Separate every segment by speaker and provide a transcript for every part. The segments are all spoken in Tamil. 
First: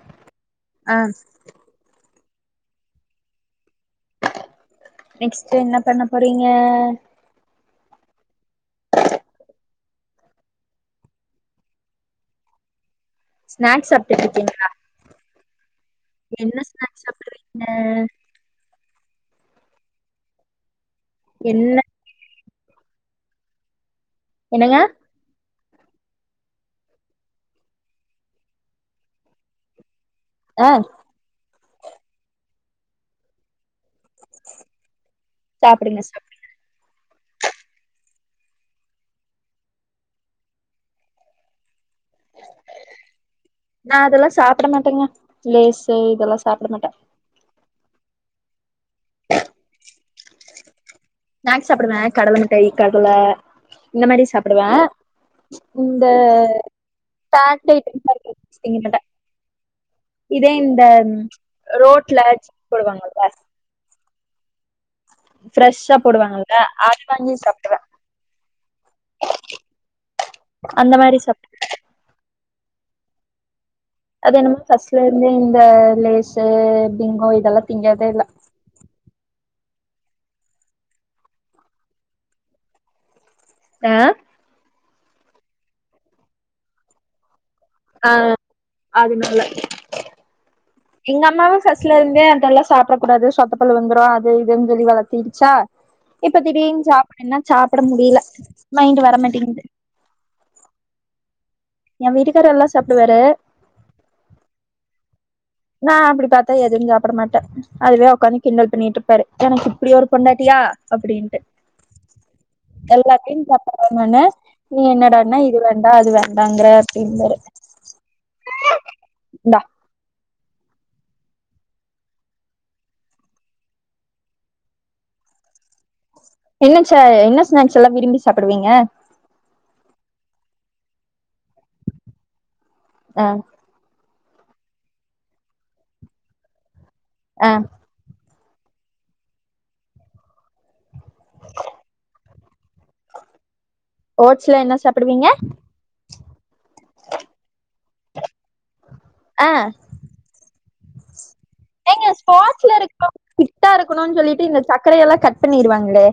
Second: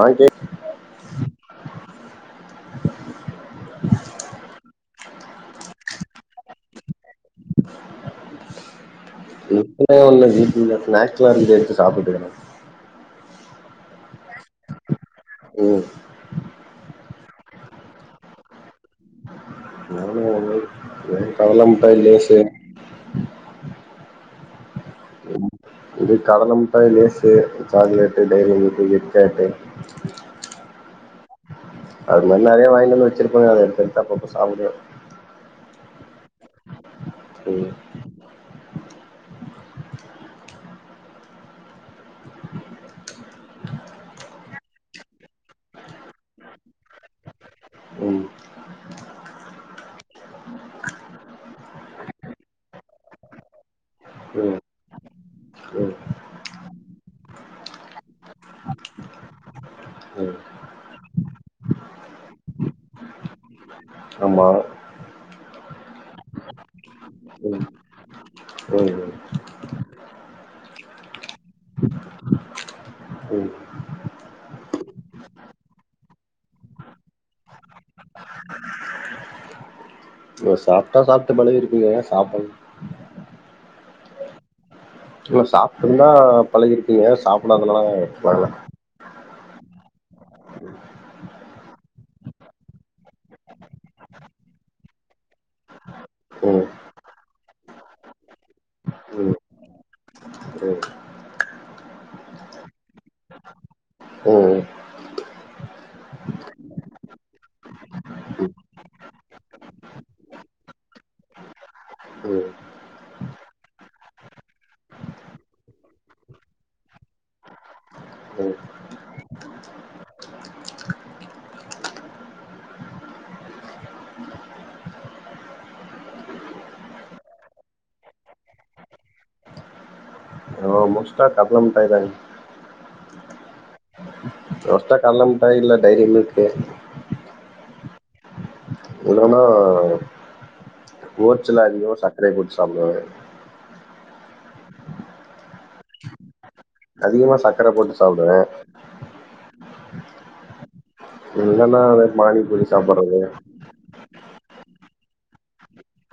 Speaker 1: ஆ கேக்
Speaker 2: ஆ நெக்ஸ்ட்டு என்ன பண்ண போறீங்க
Speaker 1: [unintelligible] ஒன்னஞ்சி ம் ந ஸ்நாக்ஸ்லா [unintelligible] எடுத்து [unintelligible]
Speaker 2: ஸ்நாக்ஸ் சப்ட்டுட்ருக்கீங்ளா
Speaker 1: ஓ
Speaker 2: சாப்புற்றீங்க
Speaker 1: [inaudible]
Speaker 2: என்ன
Speaker 1: [inaudible]
Speaker 2: என்னங்க
Speaker 1: ம் இது கடலமிட்டாய் லேசு சாக்லேட்டு டைரி மிக்கு கிட்கெட்டு
Speaker 2: அ
Speaker 1: அது மாரி நெறைய வாய்ன்ட்டு வந்து வச்சிருக்கோங்க அத எட்த் எட்த்து அப்பப்போ சாப்புடுவே
Speaker 2: சாப்புடுங்க சாப்புடுங்க
Speaker 1: ஒ
Speaker 2: நா அதெல்லா சாப்பிட மாட்டேங்க லேசு இதெல்லா சாப்பிட மாட்டே
Speaker 1: ம்
Speaker 2: ஆஹ நாக்ஸ் சாப்பிடுவே கடல மிட்டாயி கடல இந்த மாரி
Speaker 1: ம்
Speaker 2: சாப்பிடுவே
Speaker 1: ம்
Speaker 2: இந்த [inaudible] மாட்ட
Speaker 1: ம்
Speaker 2: இதே இந்த ம் ச்ச் ரோட்ல [inaudible] போடுவாங்கள
Speaker 1: ஆமா
Speaker 2: ஃப்ரெஷ்ஷா போடுவாங்கல்ல அது வாங்கி
Speaker 1: ம்
Speaker 2: சாப்டுவே
Speaker 1: ம்
Speaker 2: அந்த மாரி சாப் [inaudible]
Speaker 1: ம்
Speaker 2: அது என்ன [inaudible] ஃபஸ்ல இருந்தே இந்த லேசு பிங்கோ இதெல்லா திங்கதே இல்ல
Speaker 1: நீங்க சாப்ட்டா சாப்ட்டு பழகி இருப்பீங்க [inaudible]
Speaker 2: ஆ
Speaker 1: இல்ல சாப்ட்டுந்தா பழகி இருப்பீங்க சாப் டாதனால வரல
Speaker 2: அதுனால எங்க அம்மாவு பஸ்ட்ல இருந்தே அதெல்லா சாப்ட கூடாது சொத்த பள்ள வந்துரு அது இதுன் சொல்லி வளத்திருச்சா இப்ப
Speaker 1: ம்
Speaker 2: திடீன் சாப்பிடுனா சாப்பிட முடியில மைண்டு
Speaker 1: ம்
Speaker 2: வரமாட்டீங்க்து
Speaker 1: ம் ம்
Speaker 2: எ வீட்டுக்காரெல்லா சாப்டுவாரு நா அப்படி பாத்தா எதுவு சாப்பிட மாட்டே அதுத உக்காந்து கிண்டல் பண்ணிட்ருப்பாரு எனக்கு இப்டி ஒரு பொன்டாட்டியா அப்புடீன்டு
Speaker 1: ம் ம்
Speaker 2: எல்லாத்தையு சாப்புட்றே நானு நீ என்னடானா இது வேண்டா அது வேண்டாங்கற அப்படின்வாரு
Speaker 1: ம்
Speaker 2: இந்தா என்ன ச என்ன ஸ்நாக்ஸ் எல்லா விரும்பி சாப்படுவீங்க
Speaker 1: [unintelligible]
Speaker 2: அ
Speaker 1: அத்துட்டா கல்ல முட்டாயி இல்ல டைரி மிக்கு
Speaker 2: அ
Speaker 1: இல்லனா அ ஓட்சுல அதிகமா சக்ரய போட்டு சாப்டுவே
Speaker 2: ஓட்ஸ்ல என்ன சாப்பிடுவீங்க
Speaker 1: அதிகமா சக்கர போட்டு சாப்டுவே
Speaker 2: அ
Speaker 1: இல்லனா வே பானிபூரி சாப்பட்றது
Speaker 2: க்கணுன் சொல்லிட்டு இந்த சக்கரயெல்லா கட் பண்ணிடுவாங்ளே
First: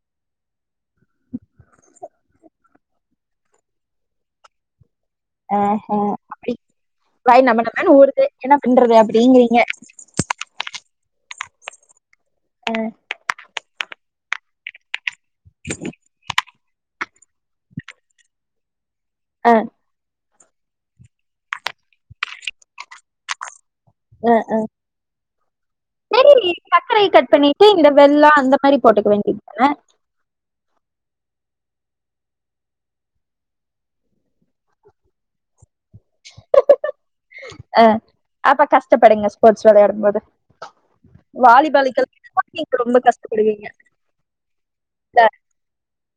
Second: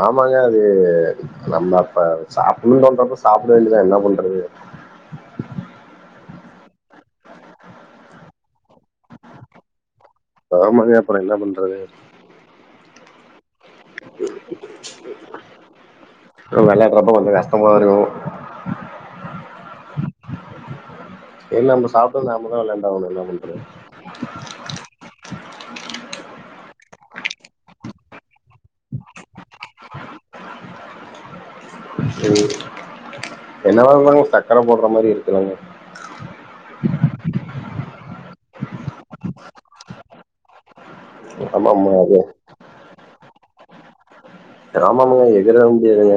Speaker 1: ஆமாங்க அது நம்ம அப்ப சாப்புனுன் தோன்றப்ப சாப்பிட வேண்டிதா என்னா பண்றது
Speaker 2: அ ஹ அப்பிடி வாய் நம்ம நம்மனு ஊருது என்ன பன்றது அப்பிடிங்கிறீங்க
Speaker 1: ஆமாங்க அப்பறோ என்னா பண்றது
Speaker 2: அ
Speaker 1: அ வெளையட்றப்போ கொஞ்சோ கஷ்டம் இருக்கூ
Speaker 2: அ
Speaker 1: ஏன் நம்ம சாப்பு நாமதா விளாண்டா ஆவணும் என்ன பண்றது
Speaker 2: அஹ். சரி சக்கரைய கட் பண்ணிட்டு இந்த வெள்ளோ அந்த மாரி போட்டுக்க வேண்டியது தானே
Speaker 1: ம் என்ன வாங்குவாங்க சக்கர போட்ற மாரி இருக்குலாங்க
Speaker 2: அ அப்ப கஷ்டப்படுங்க ஸ்போட்ஸ் விளையாடும் போது
Speaker 1: ஆமாம்
Speaker 2: வாலிபால்க்கெல்
Speaker 1: அது
Speaker 2: [unintelligible] ரொம்ப கஷ்டப்படுவீங்க
Speaker 1: அ ஆமா
Speaker 2: இல்ல,
Speaker 1: ஆமாங்க எகுற முடியாதுங்க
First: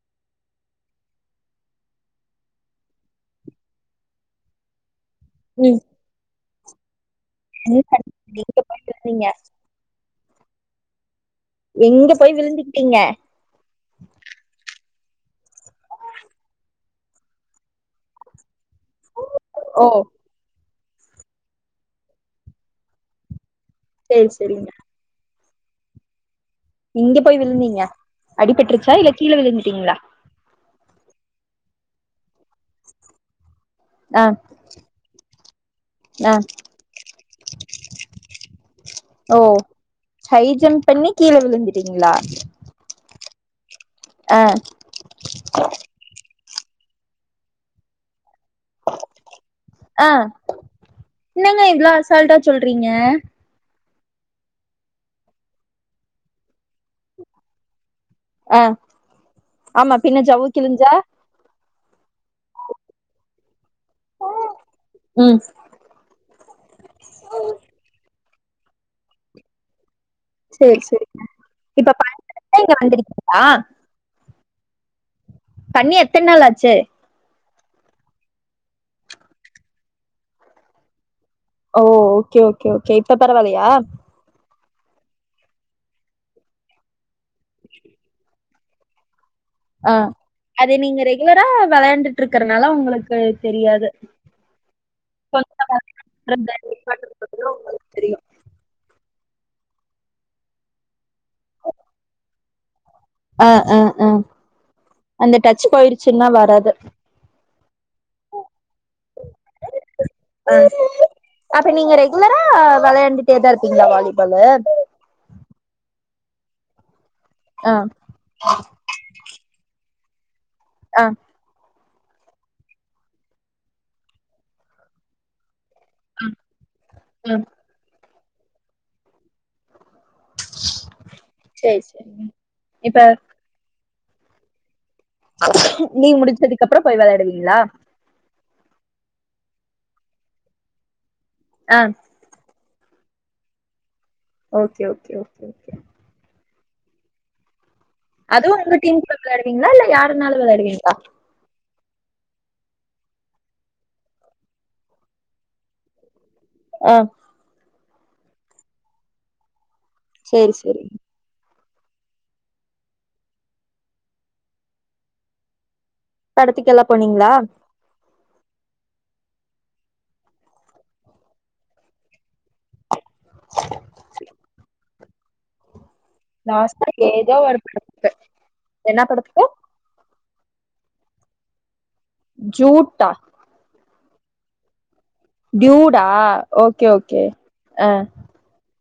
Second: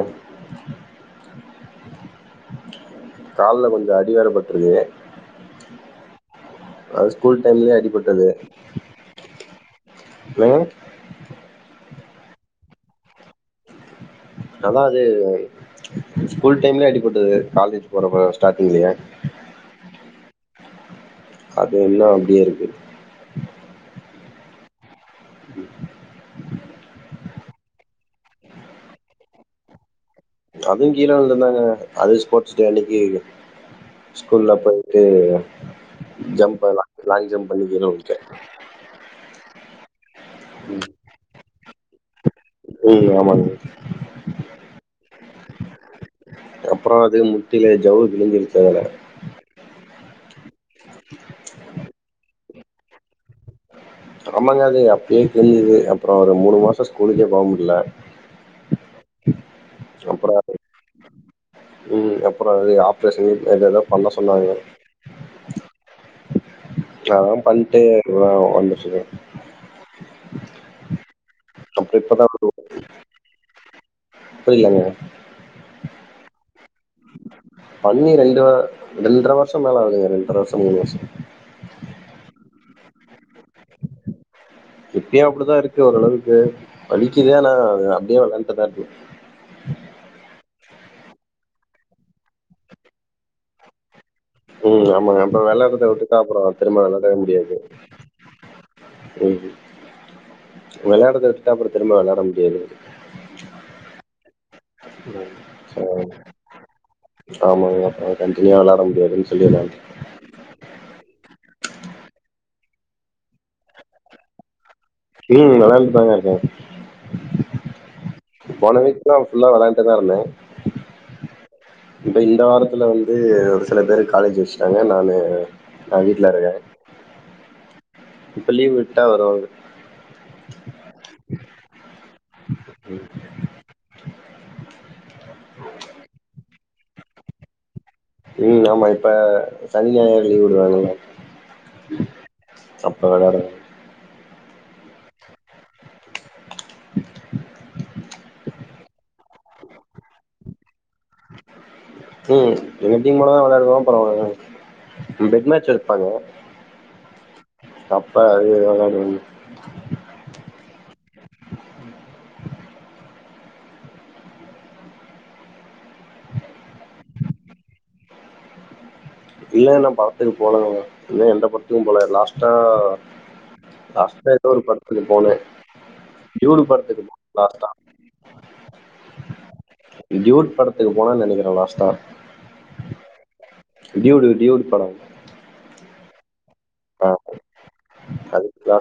Speaker 1: கால்ல கொஞ்சோ அடி வேற பட்ருக்கு
Speaker 2: ம்,
Speaker 1: ஆஸ் ஸ்கூல் டைம்லேயே
Speaker 2: என்ன பண்ணீங்க?
Speaker 1: அடிபட்டது
Speaker 2: எங்க போய் விழுந்தீங்க
Speaker 1: [unintelligible]
Speaker 2: எங்க போய் விழுந்துக்குட்டீங்க
Speaker 1: நல்லா அது ஸ்கூல் டைம்லே அடி போட்டது காலேஜ் போறப்ப ஸ்டாட்டிங்லேயே
Speaker 2: ஓ
Speaker 1: அது இன்னோ அப்டியே இருக்கு
Speaker 2: சேரி சேரிங்க இங்க போய் விழுந்தீங்க அடிபட்ருச்சா இல்ல கீழே விழுந்துட்டீங்களா
Speaker 1: அதுவு கீழ விழுந்தது தாங்க அது ஸ்போட் ஸ் டே அன்னைக்கி
Speaker 2: ஆ
Speaker 1: ஸ்கூல்ல போயிட்டு
Speaker 2: ஆ
Speaker 1: ஜம்ப்பேல் லா லாங் ஜம்ப் பண்ணி கிழ உழுந்துடே
Speaker 2: ஓ ஹை ஜம்ப் பண்ணி கீழ விழுந்துட்டீங்களா
Speaker 1: ம் ஆமாங்க
Speaker 2: ஆ
Speaker 1: அப்புறோ அது முட்டீல ஜவ்வு கிலிஞ்சிருச்சு
Speaker 2: ஆ என்னங்க இவ்வளோ அசால்டா சொல்றீங்க
Speaker 1: ஆமாங்க அது அப்பயே கிழிஞ்சுது அப்புறோ ஒரு மூணு மாசோ ஸ்கூலுக்கே போ முடில
Speaker 2: ஆ ஆமா பின்ன
Speaker 1: அப்றோ
Speaker 2: ஜவ்வு கிழிஞ்சா
Speaker 1: ம் அப்புறோ அது ஆப்ரேஷன் அதெல்லா பண்ண சொன்னாங்க
Speaker 2: ம்
Speaker 1: அதுலா பண்ட்டு இப்ப நா ஒக்காந்துட்ருக்கே
Speaker 2: சேர் சேரிங்க இப்ப
Speaker 1: இப்பதா
Speaker 2: [unintelligible] ஆ
Speaker 1: புரிலங்க
Speaker 2: பண்ணி எத்தன் நாள் ஆச்சு
Speaker 1: பண்ணி ரெண்டு அ ரெண்டரை வர்ஷோ மேல ஆவுதுங்க ரெண்டரை வர்ஷோ மூணு வர்ஷோ
Speaker 2: ஓ ஓகே ஓகே ஓகே இப்ப பரவலயா
Speaker 1: இப்பயோ அப்புடிதா இருக்கு ஓரளவுக்கு வலி [unintelligible] அது அப்டியே வளந் [unintelligible]
Speaker 2: ஆ அது நீங்க ரெகுலரா வெளையாண்டுட்டு இருக்குறனால உங்களுக்கு தெரியாது
Speaker 1: ம் ஆமாங்க அப்ப
Speaker 2: கொஞ்ச
Speaker 1: வெளாடறத விட்டுட்டா அப்பறோ திரும்ப வெளாடவே முடியாது
Speaker 2: உங்களுக்கு தெரியு
Speaker 1: ம் வெளையாடறத விட்டுட்டா அப்புற திரும்ப வெளையாட முடியாது
Speaker 2: அ அ அ அந்த டச்
Speaker 1: ஆ
Speaker 2: போயிருச்சுன்னா வராது
Speaker 1: ஆமாங்க நா கண்டினியுவா வெளாட முடியாதுன்னு சொல்லி நா
Speaker 2: ஆ அப்ப நீங்க ரெகுலரா வெளையாண்டுட்டேதா இருப்பிங்ளா வாலிபாலு
Speaker 1: ம் வெளையாண்டுட்தாங்க இருக்கே
Speaker 2: அ
Speaker 1: போன வீக் நா ஃபுல்லா வெளையாண்ட்டே தா இருந்த
Speaker 2: அ
Speaker 1: இப்ப இந்த வாரத்துல வந்து ஒரு சில பேருக்கு காலேஜ் வெச்சுட்டாங்க நானு நா வீட்ல இருக்கே
Speaker 2: அ
Speaker 1: இப்ப லீவ் விட்டா வருவாங்க
Speaker 2: சேர் சேரிங்க இப்ப நீங் முடிச்சதுக்கப்புற போய் வெளையாடுவிங்ளா
Speaker 1: ம் ஆமா இப்ப சனி ஞாயர் லீ்வ் உடறாங்கல்ல
Speaker 2: அ
Speaker 1: அப்ப வெளாடுவ
Speaker 2: ஓகே ஓகே ஓகே ஓகே அதுவு உங்க டீமுக்குதா வெளையாடுவிங்ளா இல்ல யாரு வேனாலு வெளையாடுவிங்ளா
Speaker 1: ம் எங்க டீம் மட்டுந்தா வெளையாடுவோ அப்ற அவனுக பெட் மேட்ச் வெப்பாங்க
Speaker 2: அ
Speaker 1: அப்ப அது வெளாடுவங்க
Speaker 2: செரி செரி படத்துக்கெல்லா போனிங்ளா
Speaker 1: இல்ல இன்னு படத்துக்கு போகலங்க இன்னு எந்த படத்துக்கு போல லாஸ்ட் அ லாஸ்ட்டா எதோ ஒரு படத் துக்கு போனே டியூடு
Speaker 2: லாஸ்ட்டா
Speaker 1: படத்துக்கு போனே
Speaker 2: ஏதோ ஒரு
Speaker 1: லாஸ்ட்டா
Speaker 2: படத்துக்கு என்ன படத்துக்கு
Speaker 1: டியூட் படத்துக்கு போனன் நெனைக்கற லாஸ்ட்டா
Speaker 2: ஜூட்டா
Speaker 1: டியூடு டியூடு பட
Speaker 2: டியூடா ஓகே ஓகே அ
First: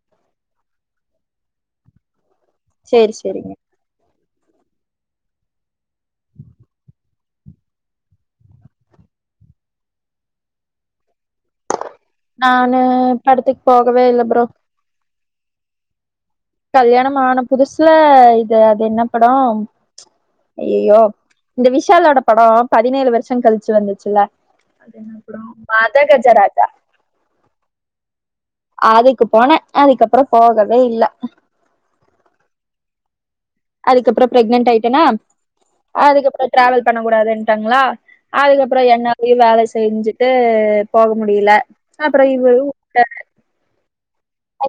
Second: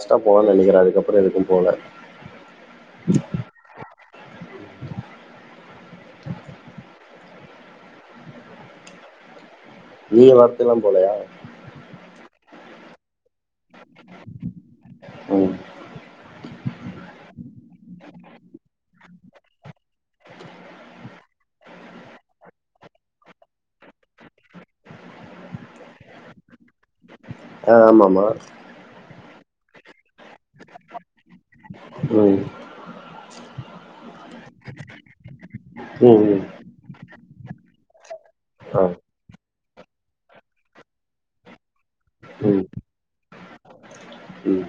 Speaker 1: ஆ போன நெனைக்கறே அதுக்கப்புற எதுக்கு போல
Speaker 2: சேரி செரிங்க
Speaker 1: நீங்க ஒர்க்கு எல்லா போல
Speaker 2: நானு படத்துக்கு போகவே இல்ல ப்ரோ
Speaker 1: உம்
Speaker 2: கல்யாண ஆன புதுசுல இது அது என்ன படம் ஐயய்யோ இந்த விஷாலோட படம் பதினேழு வருஷம் கழிச்சு வந்துச்சுலப்புறம் மத கஜராஜா
Speaker 1: ஆ ஆம ஆமா
Speaker 2: ஆதுக்கு போனே அதுக்கப்புறம் போகவே இல்ல
Speaker 1: உம்
Speaker 2: அதுக்கப்புறம் ப்ரெக்னன்ட் ஆயிட்டேனா
Speaker 1: ம் ம்
Speaker 2: அதுக்கப்புறம் டிராாவல் பண்ண கூடாது டங்களா
Speaker 1: ஆ
Speaker 2: அதுக்கப்புறம் என்னாலயையு வேல செஞ்சுட்டு போக முடியல அப்புறம் இது
Speaker 1: ம்
Speaker 2: [inaudible]
Speaker 1: ம்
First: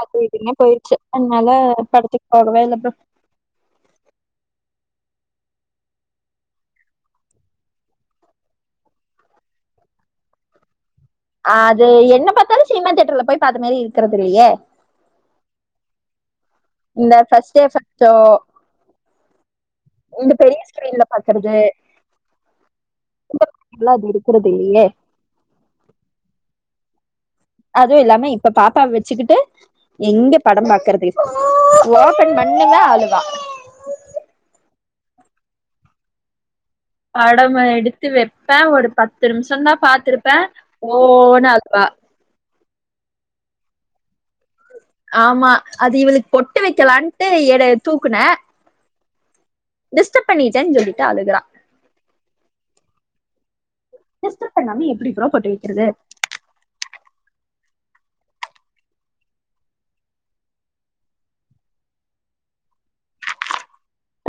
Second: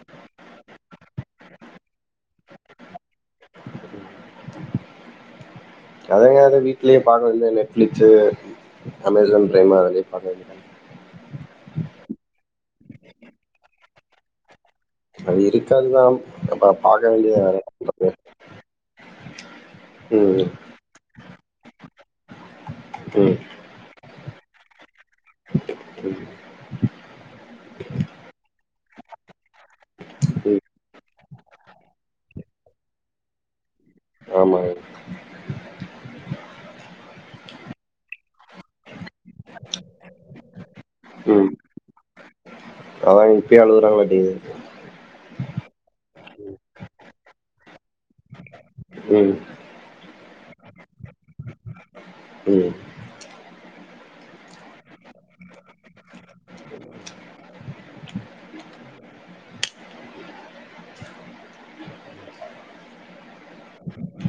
Speaker 2: அது இதுனு போயிருச்சு அதனால படத்துக்கு போகவே இல்ல ப்ரோ
Speaker 1: அதாது வீட்டுலயே பா்க வேண்டிய நெட் ஃபிளாஷ்சு அமேசான் ப்ரைம் அதலையு பாக்க வேண்டியதான
Speaker 2: அது என்ன பாத்தாலு சினிமா தேயட்டர்ல போய் பார்த்த மாதாரி இருக்கிறது இல்லையே
Speaker 1: அது இருக்காதுதா
Speaker 2: இந்த ஃபர்ஸ்ட் டே ஃபர்ஸ்ட் ஷோ இந்த
Speaker 1: ம்
Speaker 2: பெரிய ஸ்க்ரீன்ல பாக்குறது
Speaker 1: ம்
Speaker 2: அது எல்லா இருக்கிறது இல்லையே அதுவு இல்லாமே இப்ப பாப்பாவ வச்சுக்கிட்டு எங்க படம் பாக்குறது ஓபன் பண்ணுங்க அளுவா
Speaker 1: ஆமாங்க
Speaker 2: படம் எடுத்து வைப்பே ஒரு பத்து நிமிஷம் தா பா்த்திருப்பே ஓ நு அலுவா
Speaker 1: இப்பயு அலுவுறங்காடே
Speaker 2: ஆமா அது இவளுக்கு பொட்டு வைக்கலாம்ட்டு தூக்குன
Speaker 1: ம்
Speaker 2: டிஸ்டர்ப் பண்ணிட்டேன்னு சொல்லிட்டு அழுகுறா
Speaker 1: ம்
Speaker 2: டிஸ்டர்ப் பண்ணாம எப்படி ப்ரோ பொட்டு வைக்கிறது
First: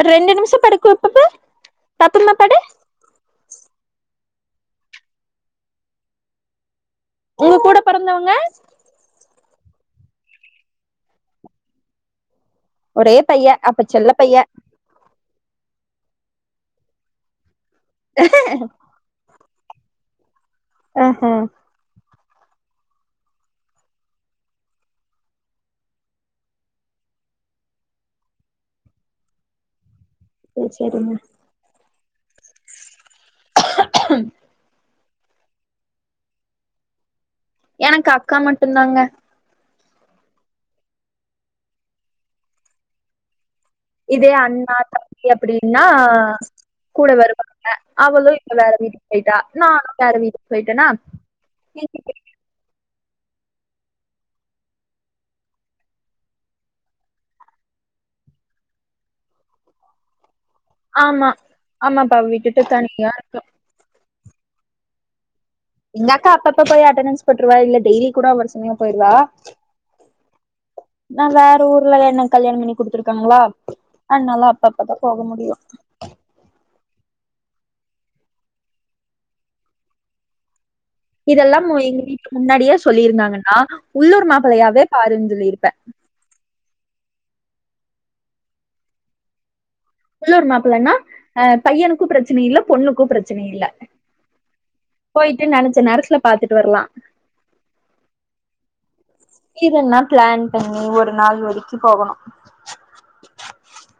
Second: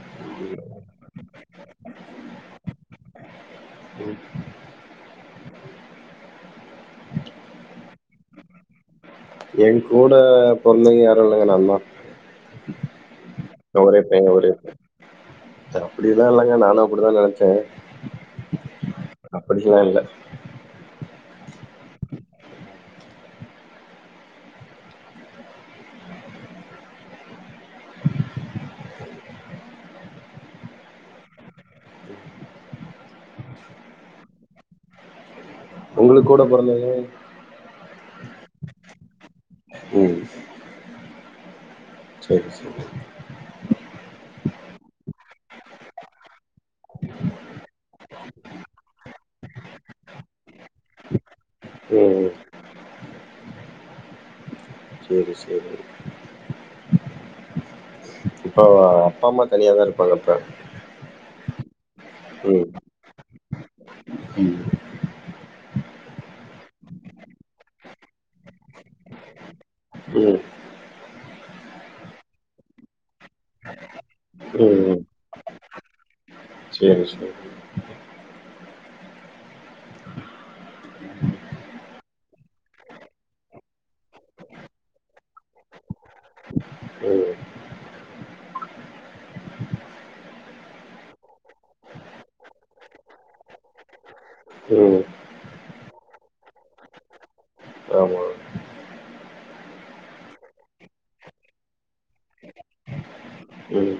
Speaker 2: ரெண்டு நிமிஷம் படுக்க வைப்பப் பாபம்மா படு உங்க கூட பிறந்தவங்க
Speaker 1: என் கூட பொறந்தவங்க யாரு இல்ங்க நா தா
Speaker 2: ஓர்ரே பைய அப்ப செல்ல பைய
Speaker 1: அப்படி எல்லா இல்லங்க நானு அப்படிதா நினைச்சே
Speaker 2: ஹ
Speaker 1: அப்படில்லா இல்ல
Speaker 2: ஆ அ ச சரிங்க
Speaker 1: உங்களுக் கூட பொறந்தவங்க
Speaker 2: எனக்கு அக்கா மட்டு தாங்க
Speaker 1: சரி சரி
Speaker 2: இதே அண்ணா தம்பி அப்படின்னா கூட வருவாங்க அவளு இங்க வேற வீட்டுக்கு போயிட்டா நானு வேற வீட்டுக்கு போயிட்டேனா
Speaker 1: ம் சரி சரி இப்ப அப்பா அம்மா தனியாதா இருப்பாங்க அப்ப
Speaker 2: ஆமா ஆமாப்பா விட்டு தனியா ஆஹ
Speaker 1: ம்
Speaker 2: எங்காக்கா அப்ப அப்பா போய் அட்டண்டன்ஸ் பொட்டுரூவா இல்ல டெய்லி கூட ஒரு சமையா போயிருவா
Speaker 1: ம்
Speaker 2: நா வேற ஊர்ல என்ன கல்யாண பண்ணி குடுத்துருக்காங்களா அதனால
Speaker 1: ம்
Speaker 2: அப்பப்ப தா போக முடியு
Speaker 1: செரி செரி
Speaker 2: இதெல்லாமு எங்க வீட் முன்னாடியே சொல்லியிருந்தாங்கன்னா உள்ளூர் மாப்பிளையாவே பாருன்ன சொல்லியிருப்பே
Speaker 1: ம்
Speaker 2: உள்ளூர் மாப்பிள்ளன்னா அ பையனுக்கும் பிரச்சனை இல்ல பொண்ணுக்கும் பிரச்சனை இல்ல
Speaker 1: ம்
Speaker 2: போயிட்டு நெனைச்ச நேரத்துல பாாரத்துட்டு வர்லா
Speaker 1: ஆமா
Speaker 2: இதன்னா பிளான் பண்ணி ஒரு நாள் வரைக்கூ போகணு
Speaker 1: ம்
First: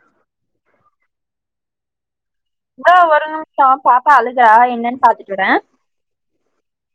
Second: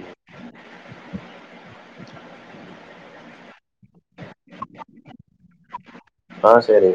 Speaker 2: மா ஒரு நிமிஷம் பாப்பா அழுகா என்னன்னு பாத்துட்டுறே
Speaker 1: ஆ செரி